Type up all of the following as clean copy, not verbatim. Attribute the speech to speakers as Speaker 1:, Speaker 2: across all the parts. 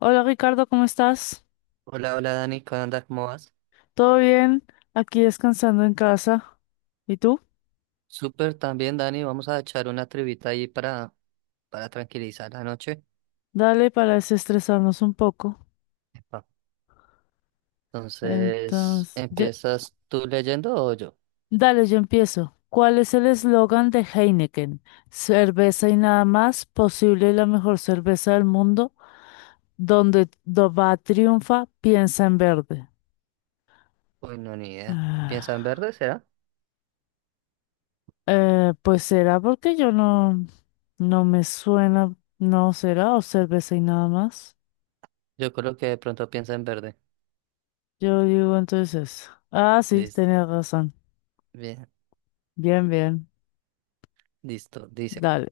Speaker 1: Hola Ricardo, ¿cómo estás?
Speaker 2: Hola, hola Dani, ¿cómo andas? ¿Cómo vas?
Speaker 1: ¿Todo bien? Aquí descansando en casa. ¿Y tú?
Speaker 2: Súper también, Dani, vamos a echar una trivita ahí para tranquilizar la noche.
Speaker 1: Dale para desestresarnos un poco.
Speaker 2: Epa. Entonces,
Speaker 1: Entonces,
Speaker 2: ¿empiezas tú leyendo o yo?
Speaker 1: dale, yo empiezo. ¿Cuál es el eslogan de Heineken? Cerveza y nada más, posible la mejor cerveza del mundo. Donde va triunfa, piensa en verde.
Speaker 2: Uy, no, ni idea. ¿Piensa en
Speaker 1: Ah,
Speaker 2: verde, será?
Speaker 1: pues será porque yo no me suena, no será, o cerveza y nada más.
Speaker 2: Yo creo que de pronto piensa en verde.
Speaker 1: Yo digo entonces, ah, sí, tenía
Speaker 2: Listo.
Speaker 1: razón.
Speaker 2: Bien,
Speaker 1: Bien, bien,
Speaker 2: listo. Dice,
Speaker 1: dale.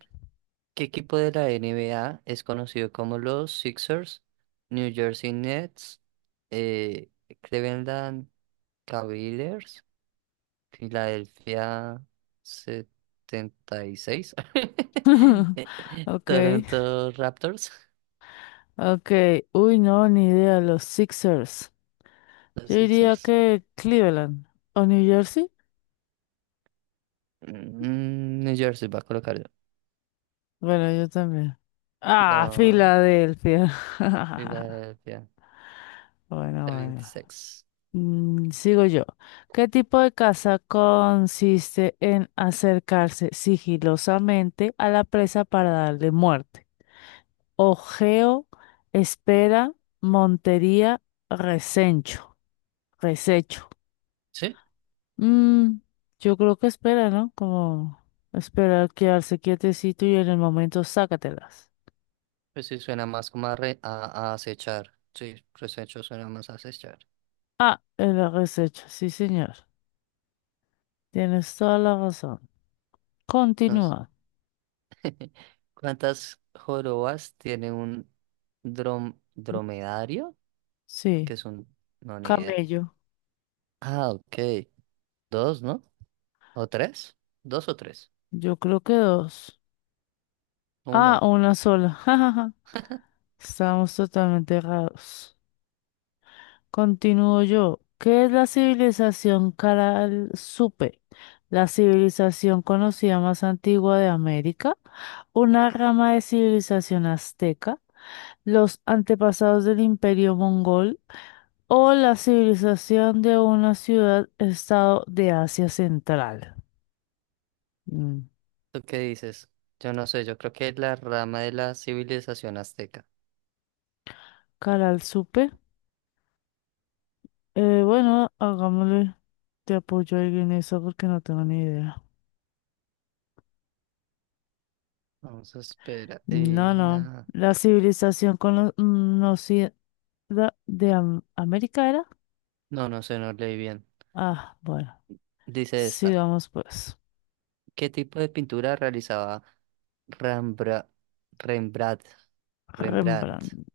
Speaker 2: ¿qué equipo de la NBA es conocido como los Sixers, New Jersey Nets, eh, Cleveland Cavaliers, Filadelfia 76,
Speaker 1: Ok,
Speaker 2: Toronto Raptors?
Speaker 1: ok. Uy, no, ni idea, los Sixers.
Speaker 2: Los
Speaker 1: Yo diría
Speaker 2: Sixers.
Speaker 1: que Cleveland o New Jersey.
Speaker 2: Mm, New Jersey va a colocar yo.
Speaker 1: Bueno, yo también. Ah,
Speaker 2: No,
Speaker 1: Filadelfia.
Speaker 2: Filadelfia
Speaker 1: Bueno,
Speaker 2: setenta y
Speaker 1: bueno.
Speaker 2: seis.
Speaker 1: Sigo yo. ¿Qué tipo de caza consiste en acercarse sigilosamente a la presa para darle muerte? Ojeo, espera, montería, resencho, resecho.
Speaker 2: Sí,
Speaker 1: Mm, yo creo que espera, ¿no? Como esperar, quedarse quietecito y en el momento sácatelas.
Speaker 2: pues sí suena más como a, a acechar. Sí, resecho suena más a acechar.
Speaker 1: Ah, el resecho, sí, señor. Tienes toda la razón.
Speaker 2: Entonces,
Speaker 1: Continúa.
Speaker 2: ¿cuántas jorobas tiene un dromedario?
Speaker 1: Sí,
Speaker 2: Que es un... No, ni idea.
Speaker 1: camello.
Speaker 2: Ah, ok. Dos, ¿no? ¿O tres? ¿Dos o tres?
Speaker 1: Yo creo que dos. Ah,
Speaker 2: Una.
Speaker 1: una sola. Jajaja. Estamos totalmente errados. Continúo yo. ¿Qué es la civilización Caral Supe? La civilización conocida más antigua de América, una rama de civilización azteca, los antepasados del imperio mongol o la civilización de una ciudad-estado de Asia Central. Mm,
Speaker 2: ¿Tú qué dices? Yo no sé, yo creo que es la rama de la civilización azteca.
Speaker 1: Caral Supe. Bueno, hagámosle. Te apoyo ahí en eso porque no tengo ni idea.
Speaker 2: Vamos a esperar. Y
Speaker 1: No, no.
Speaker 2: nada.
Speaker 1: La civilización no, sí, ¿De América era?
Speaker 2: No, no sé, no leí bien.
Speaker 1: Ah, bueno.
Speaker 2: Dice esta.
Speaker 1: Sigamos pues.
Speaker 2: ¿Qué tipo de pintura realizaba Rembra- Rembrandt? Rembrandt.
Speaker 1: Rembrandt.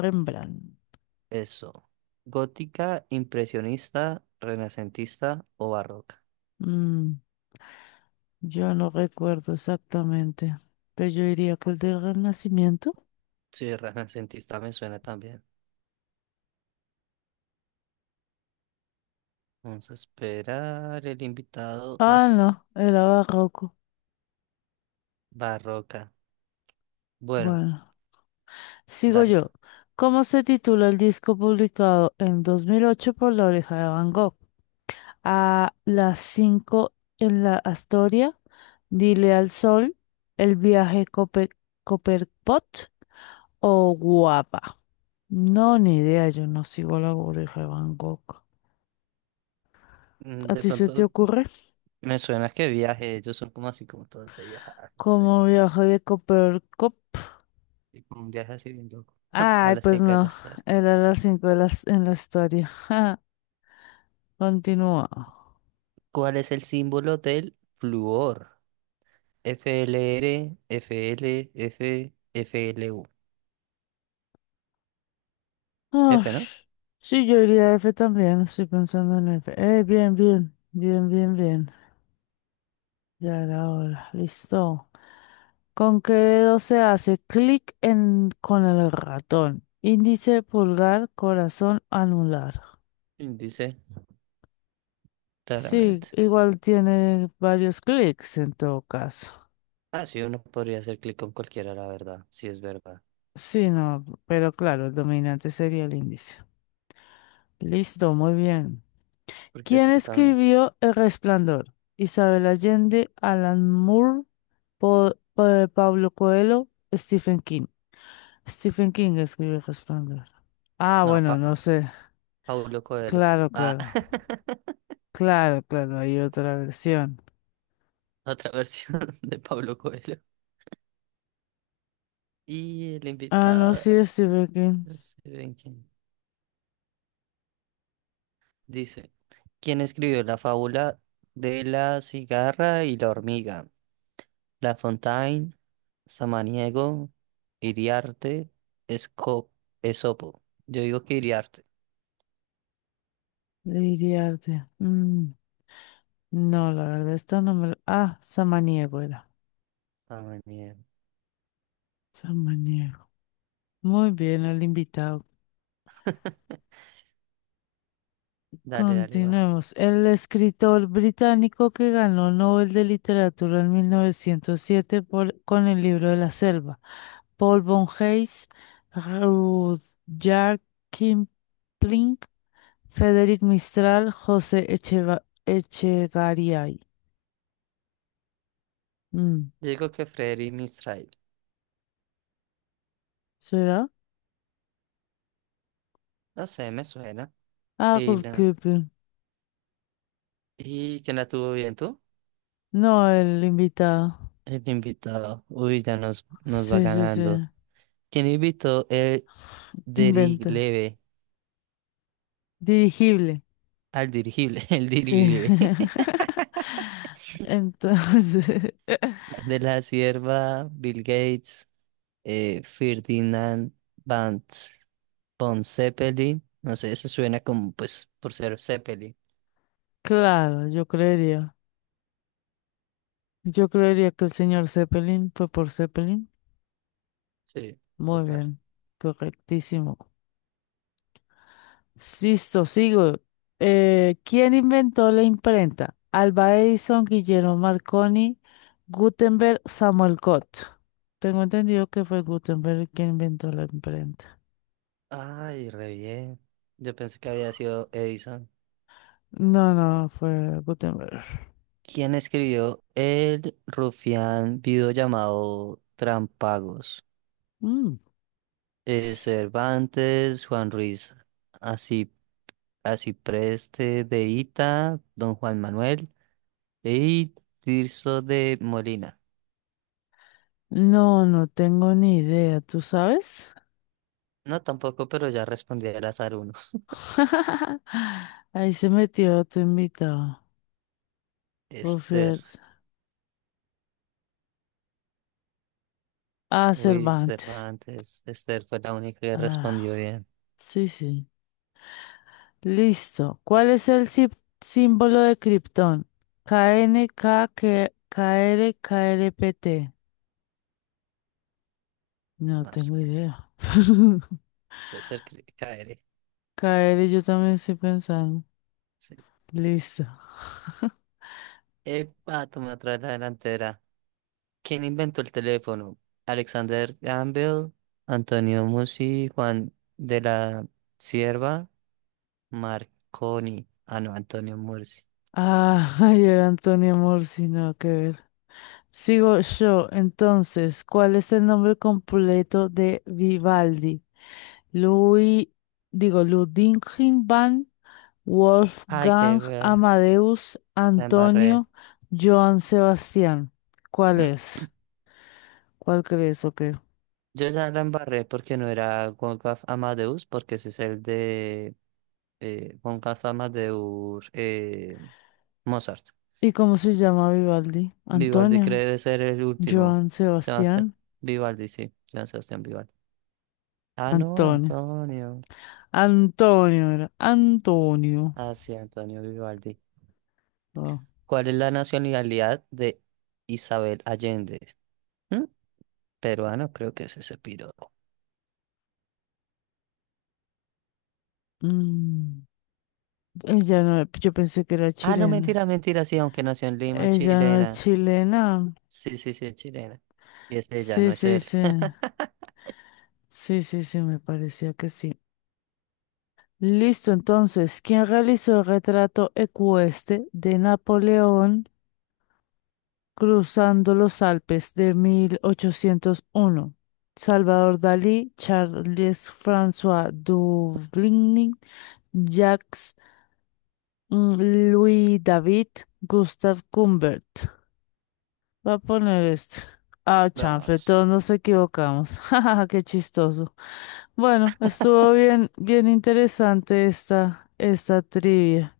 Speaker 1: Rembrandt.
Speaker 2: Eso. ¿Gótica, impresionista, renacentista o barroca?
Speaker 1: Mm, yo no recuerdo exactamente. Pero yo diría que el del Renacimiento.
Speaker 2: Sí, renacentista me suena también. Vamos a esperar el invitado. Ah,
Speaker 1: Ah, no. Era barroco.
Speaker 2: barroca. Bueno.
Speaker 1: Bueno. Sigo
Speaker 2: Dale tú.
Speaker 1: yo. ¿Cómo se titula el disco publicado en 2008 por La Oreja de Van Gogh? A las 5 en la Astoria. Dile al sol. El viaje Cope Copperpot. O guapa. No, ni idea, yo no sigo la burbuja de Van Gogh.
Speaker 2: Mm,
Speaker 1: ¿A
Speaker 2: de
Speaker 1: ti se te
Speaker 2: pronto
Speaker 1: ocurre?
Speaker 2: me suena que viaje, ellos son como así como todos de viajar, no sé.
Speaker 1: ¿Cómo viajó de Coppercup?
Speaker 2: Y como un viaje así bien loco. A
Speaker 1: Ay,
Speaker 2: las
Speaker 1: pues
Speaker 2: 5 de la
Speaker 1: no,
Speaker 2: tarde.
Speaker 1: era las cinco en la historia. Ja, continúa.
Speaker 2: ¿Cuál es el símbolo del flúor? F L R F, L FLU. F, L U. F, ¿no?
Speaker 1: Ush, sí, yo iría a F también, estoy pensando en F. Bien, bien, bien, bien, bien. Ya era hora, listo. ¿Con qué dedo se hace clic con el ratón? Índice, pulgar, corazón, anular.
Speaker 2: Índice,
Speaker 1: Sí,
Speaker 2: claramente.
Speaker 1: igual tiene varios clics en todo caso.
Speaker 2: Ah, sí, uno podría hacer clic con cualquiera, la verdad, si es verdad.
Speaker 1: Sí, no, pero claro, el dominante sería el índice. Listo, muy bien.
Speaker 2: Porque
Speaker 1: ¿Quién
Speaker 2: si también.
Speaker 1: escribió El Resplandor? Isabel Allende, Alan Moore, Pablo Coelho, Stephen King. Stephen King escribió El Resplandor. Ah,
Speaker 2: No,
Speaker 1: bueno,
Speaker 2: pa
Speaker 1: no sé.
Speaker 2: Paulo Coelho.
Speaker 1: Claro,
Speaker 2: Ah,
Speaker 1: claro. Claro, claro, hay otra versión.
Speaker 2: otra versión de Pablo Coelho. Y el
Speaker 1: Ah, no,
Speaker 2: invitado.
Speaker 1: sí, Stephen King.
Speaker 2: No sé bien quién. Dice, ¿quién escribió la fábula de la cigarra y la hormiga? La Fontaine, Samaniego, Iriarte, Esco- Esopo. Yo digo que Iriarte.
Speaker 1: Lady Arte. Mm. No, la verdad, esta no me lo... Ah, Samaniego era.
Speaker 2: Samaniego.
Speaker 1: Samaniego. Muy bien, el invitado.
Speaker 2: Dale, dale, va.
Speaker 1: Continuemos. El escritor británico que ganó el Nobel de Literatura en 1907 con el libro de la selva. Paul von Hayes, Rudyard Kipling, Frederic Mistral, José Echegaray. Mm,
Speaker 2: Yo digo que Freddy Mistral.
Speaker 1: ¿Será?
Speaker 2: No sé, me suena.
Speaker 1: Ah,
Speaker 2: Y
Speaker 1: Rudyard
Speaker 2: nada.
Speaker 1: Kipling.
Speaker 2: ¿Y quién la tuvo bien tú?
Speaker 1: No, el invitado.
Speaker 2: El invitado. Uy, ya nos va
Speaker 1: Sí, sí,
Speaker 2: ganando.
Speaker 1: sí.
Speaker 2: ¿Quién invitó el
Speaker 1: Inventa.
Speaker 2: dirigible?
Speaker 1: Dirigible.
Speaker 2: Al dirigible, el
Speaker 1: Sí.
Speaker 2: dirigible.
Speaker 1: Entonces,
Speaker 2: De la Sierva, Bill Gates, Ferdinand Van, von Zeppelin. No sé, eso suena como, pues, por ser Zeppelin.
Speaker 1: claro, yo creería. Yo creería que el señor Zeppelin fue por Zeppelin.
Speaker 2: Sí,
Speaker 1: Muy
Speaker 2: total.
Speaker 1: bien. Correctísimo. Listo, sigo. ¿Quién inventó la imprenta? Alba Edison, Guillermo Marconi, Gutenberg, Samuel Cott. Tengo entendido que fue Gutenberg quien inventó la imprenta.
Speaker 2: Ay, re bien. Yo pensé que había sido Edison.
Speaker 1: No, no, fue Gutenberg.
Speaker 2: ¿Quién escribió el rufián video llamado Trampagos?
Speaker 1: Mm.
Speaker 2: Cervantes, Juan Ruiz, así, así preste de Ita, Don Juan Manuel y Tirso de Molina.
Speaker 1: No, no tengo ni idea, ¿tú sabes?
Speaker 2: No, tampoco, pero ya respondí al azar uno.
Speaker 1: Ahí se metió tu invitado.
Speaker 2: Esther.
Speaker 1: Buffett. Ah,
Speaker 2: Uy,
Speaker 1: Cervantes.
Speaker 2: Cervantes. Esther fue la única que respondió
Speaker 1: Ah,
Speaker 2: bien.
Speaker 1: sí, sí. Listo. ¿Cuál es el símbolo de Krypton? KNK, KR, KRPT. No
Speaker 2: No sé,
Speaker 1: tengo idea.
Speaker 2: de ser que caeré.
Speaker 1: K R. Yo también estoy pensando.
Speaker 2: Sí.
Speaker 1: Listo.
Speaker 2: Epa, toma otra la delantera. ¿Quién inventó el teléfono? Alexander Gamble, Antonio Musi, Juan de la Sierva, Marconi. Ah, no, Antonio Mursi.
Speaker 1: Ah, ayer Antonio Morsi, no, que ver. Sigo yo, entonces, ¿cuál es el nombre completo de Vivaldi? Louis, digo, Ludwig van
Speaker 2: Ay, qué
Speaker 1: Wolfgang
Speaker 2: wea.
Speaker 1: Amadeus
Speaker 2: La embarré.
Speaker 1: Antonio Johann Sebastián. ¿Cuál es? ¿Cuál crees o qué?
Speaker 2: Yo ya la embarré porque no era Wolfgang Amadeus, porque ese es el de con la fama de Mozart.
Speaker 1: ¿Y cómo se llama Vivaldi?
Speaker 2: Vivaldi
Speaker 1: Antonio,
Speaker 2: cree de ser el último.
Speaker 1: Johann
Speaker 2: Sebastián
Speaker 1: Sebastián,
Speaker 2: Vivaldi, sí, Joan Sebastián Vivaldi. Ah, no,
Speaker 1: Antonio.
Speaker 2: Antonio.
Speaker 1: Antonio era, Antonio.
Speaker 2: Ah, sí, Antonio Vivaldi.
Speaker 1: Ah,
Speaker 2: ¿Cuál es la nacionalidad de Isabel Allende? ¿Mm? Peruano, creo que es ese piro.
Speaker 1: mm, ella no, yo pensé que era
Speaker 2: Ah, no,
Speaker 1: chilena.
Speaker 2: mentira, mentira, sí, aunque nació en Lima,
Speaker 1: Ella no es
Speaker 2: chilena.
Speaker 1: chilena.
Speaker 2: Sí, sí, sí, es chilena. Y es ella,
Speaker 1: Sí,
Speaker 2: no es
Speaker 1: sí,
Speaker 2: él.
Speaker 1: sí. Sí, sí, sí, me parecía que sí. Listo, entonces, ¿quién realizó el retrato ecuestre de Napoleón cruzando los Alpes de 1801? Salvador Dalí, Charles François Duvigny, Jacques mm, Louis David, Gustave Cumbert. Voy a poner esto. Ah, chanfle,
Speaker 2: Dos.
Speaker 1: todos nos equivocamos. Jajaja, qué chistoso. Bueno, estuvo bien, bien interesante esta trivia.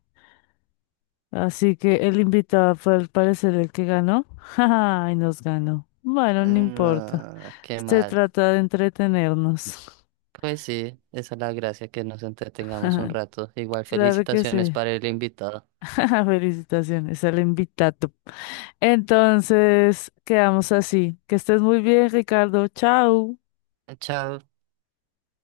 Speaker 1: Así que el invitado fue al parecer el que ganó. Jaja, y nos ganó. Bueno, no importa.
Speaker 2: No, qué
Speaker 1: Este
Speaker 2: mal.
Speaker 1: trata de entretenernos.
Speaker 2: Pues sí, esa es la gracia, que nos entretengamos un rato. Igual
Speaker 1: Claro que
Speaker 2: felicitaciones
Speaker 1: sí.
Speaker 2: para el invitado.
Speaker 1: Felicitaciones al invitado. Entonces, quedamos así. Que estés muy bien, Ricardo. Chao.
Speaker 2: Chao.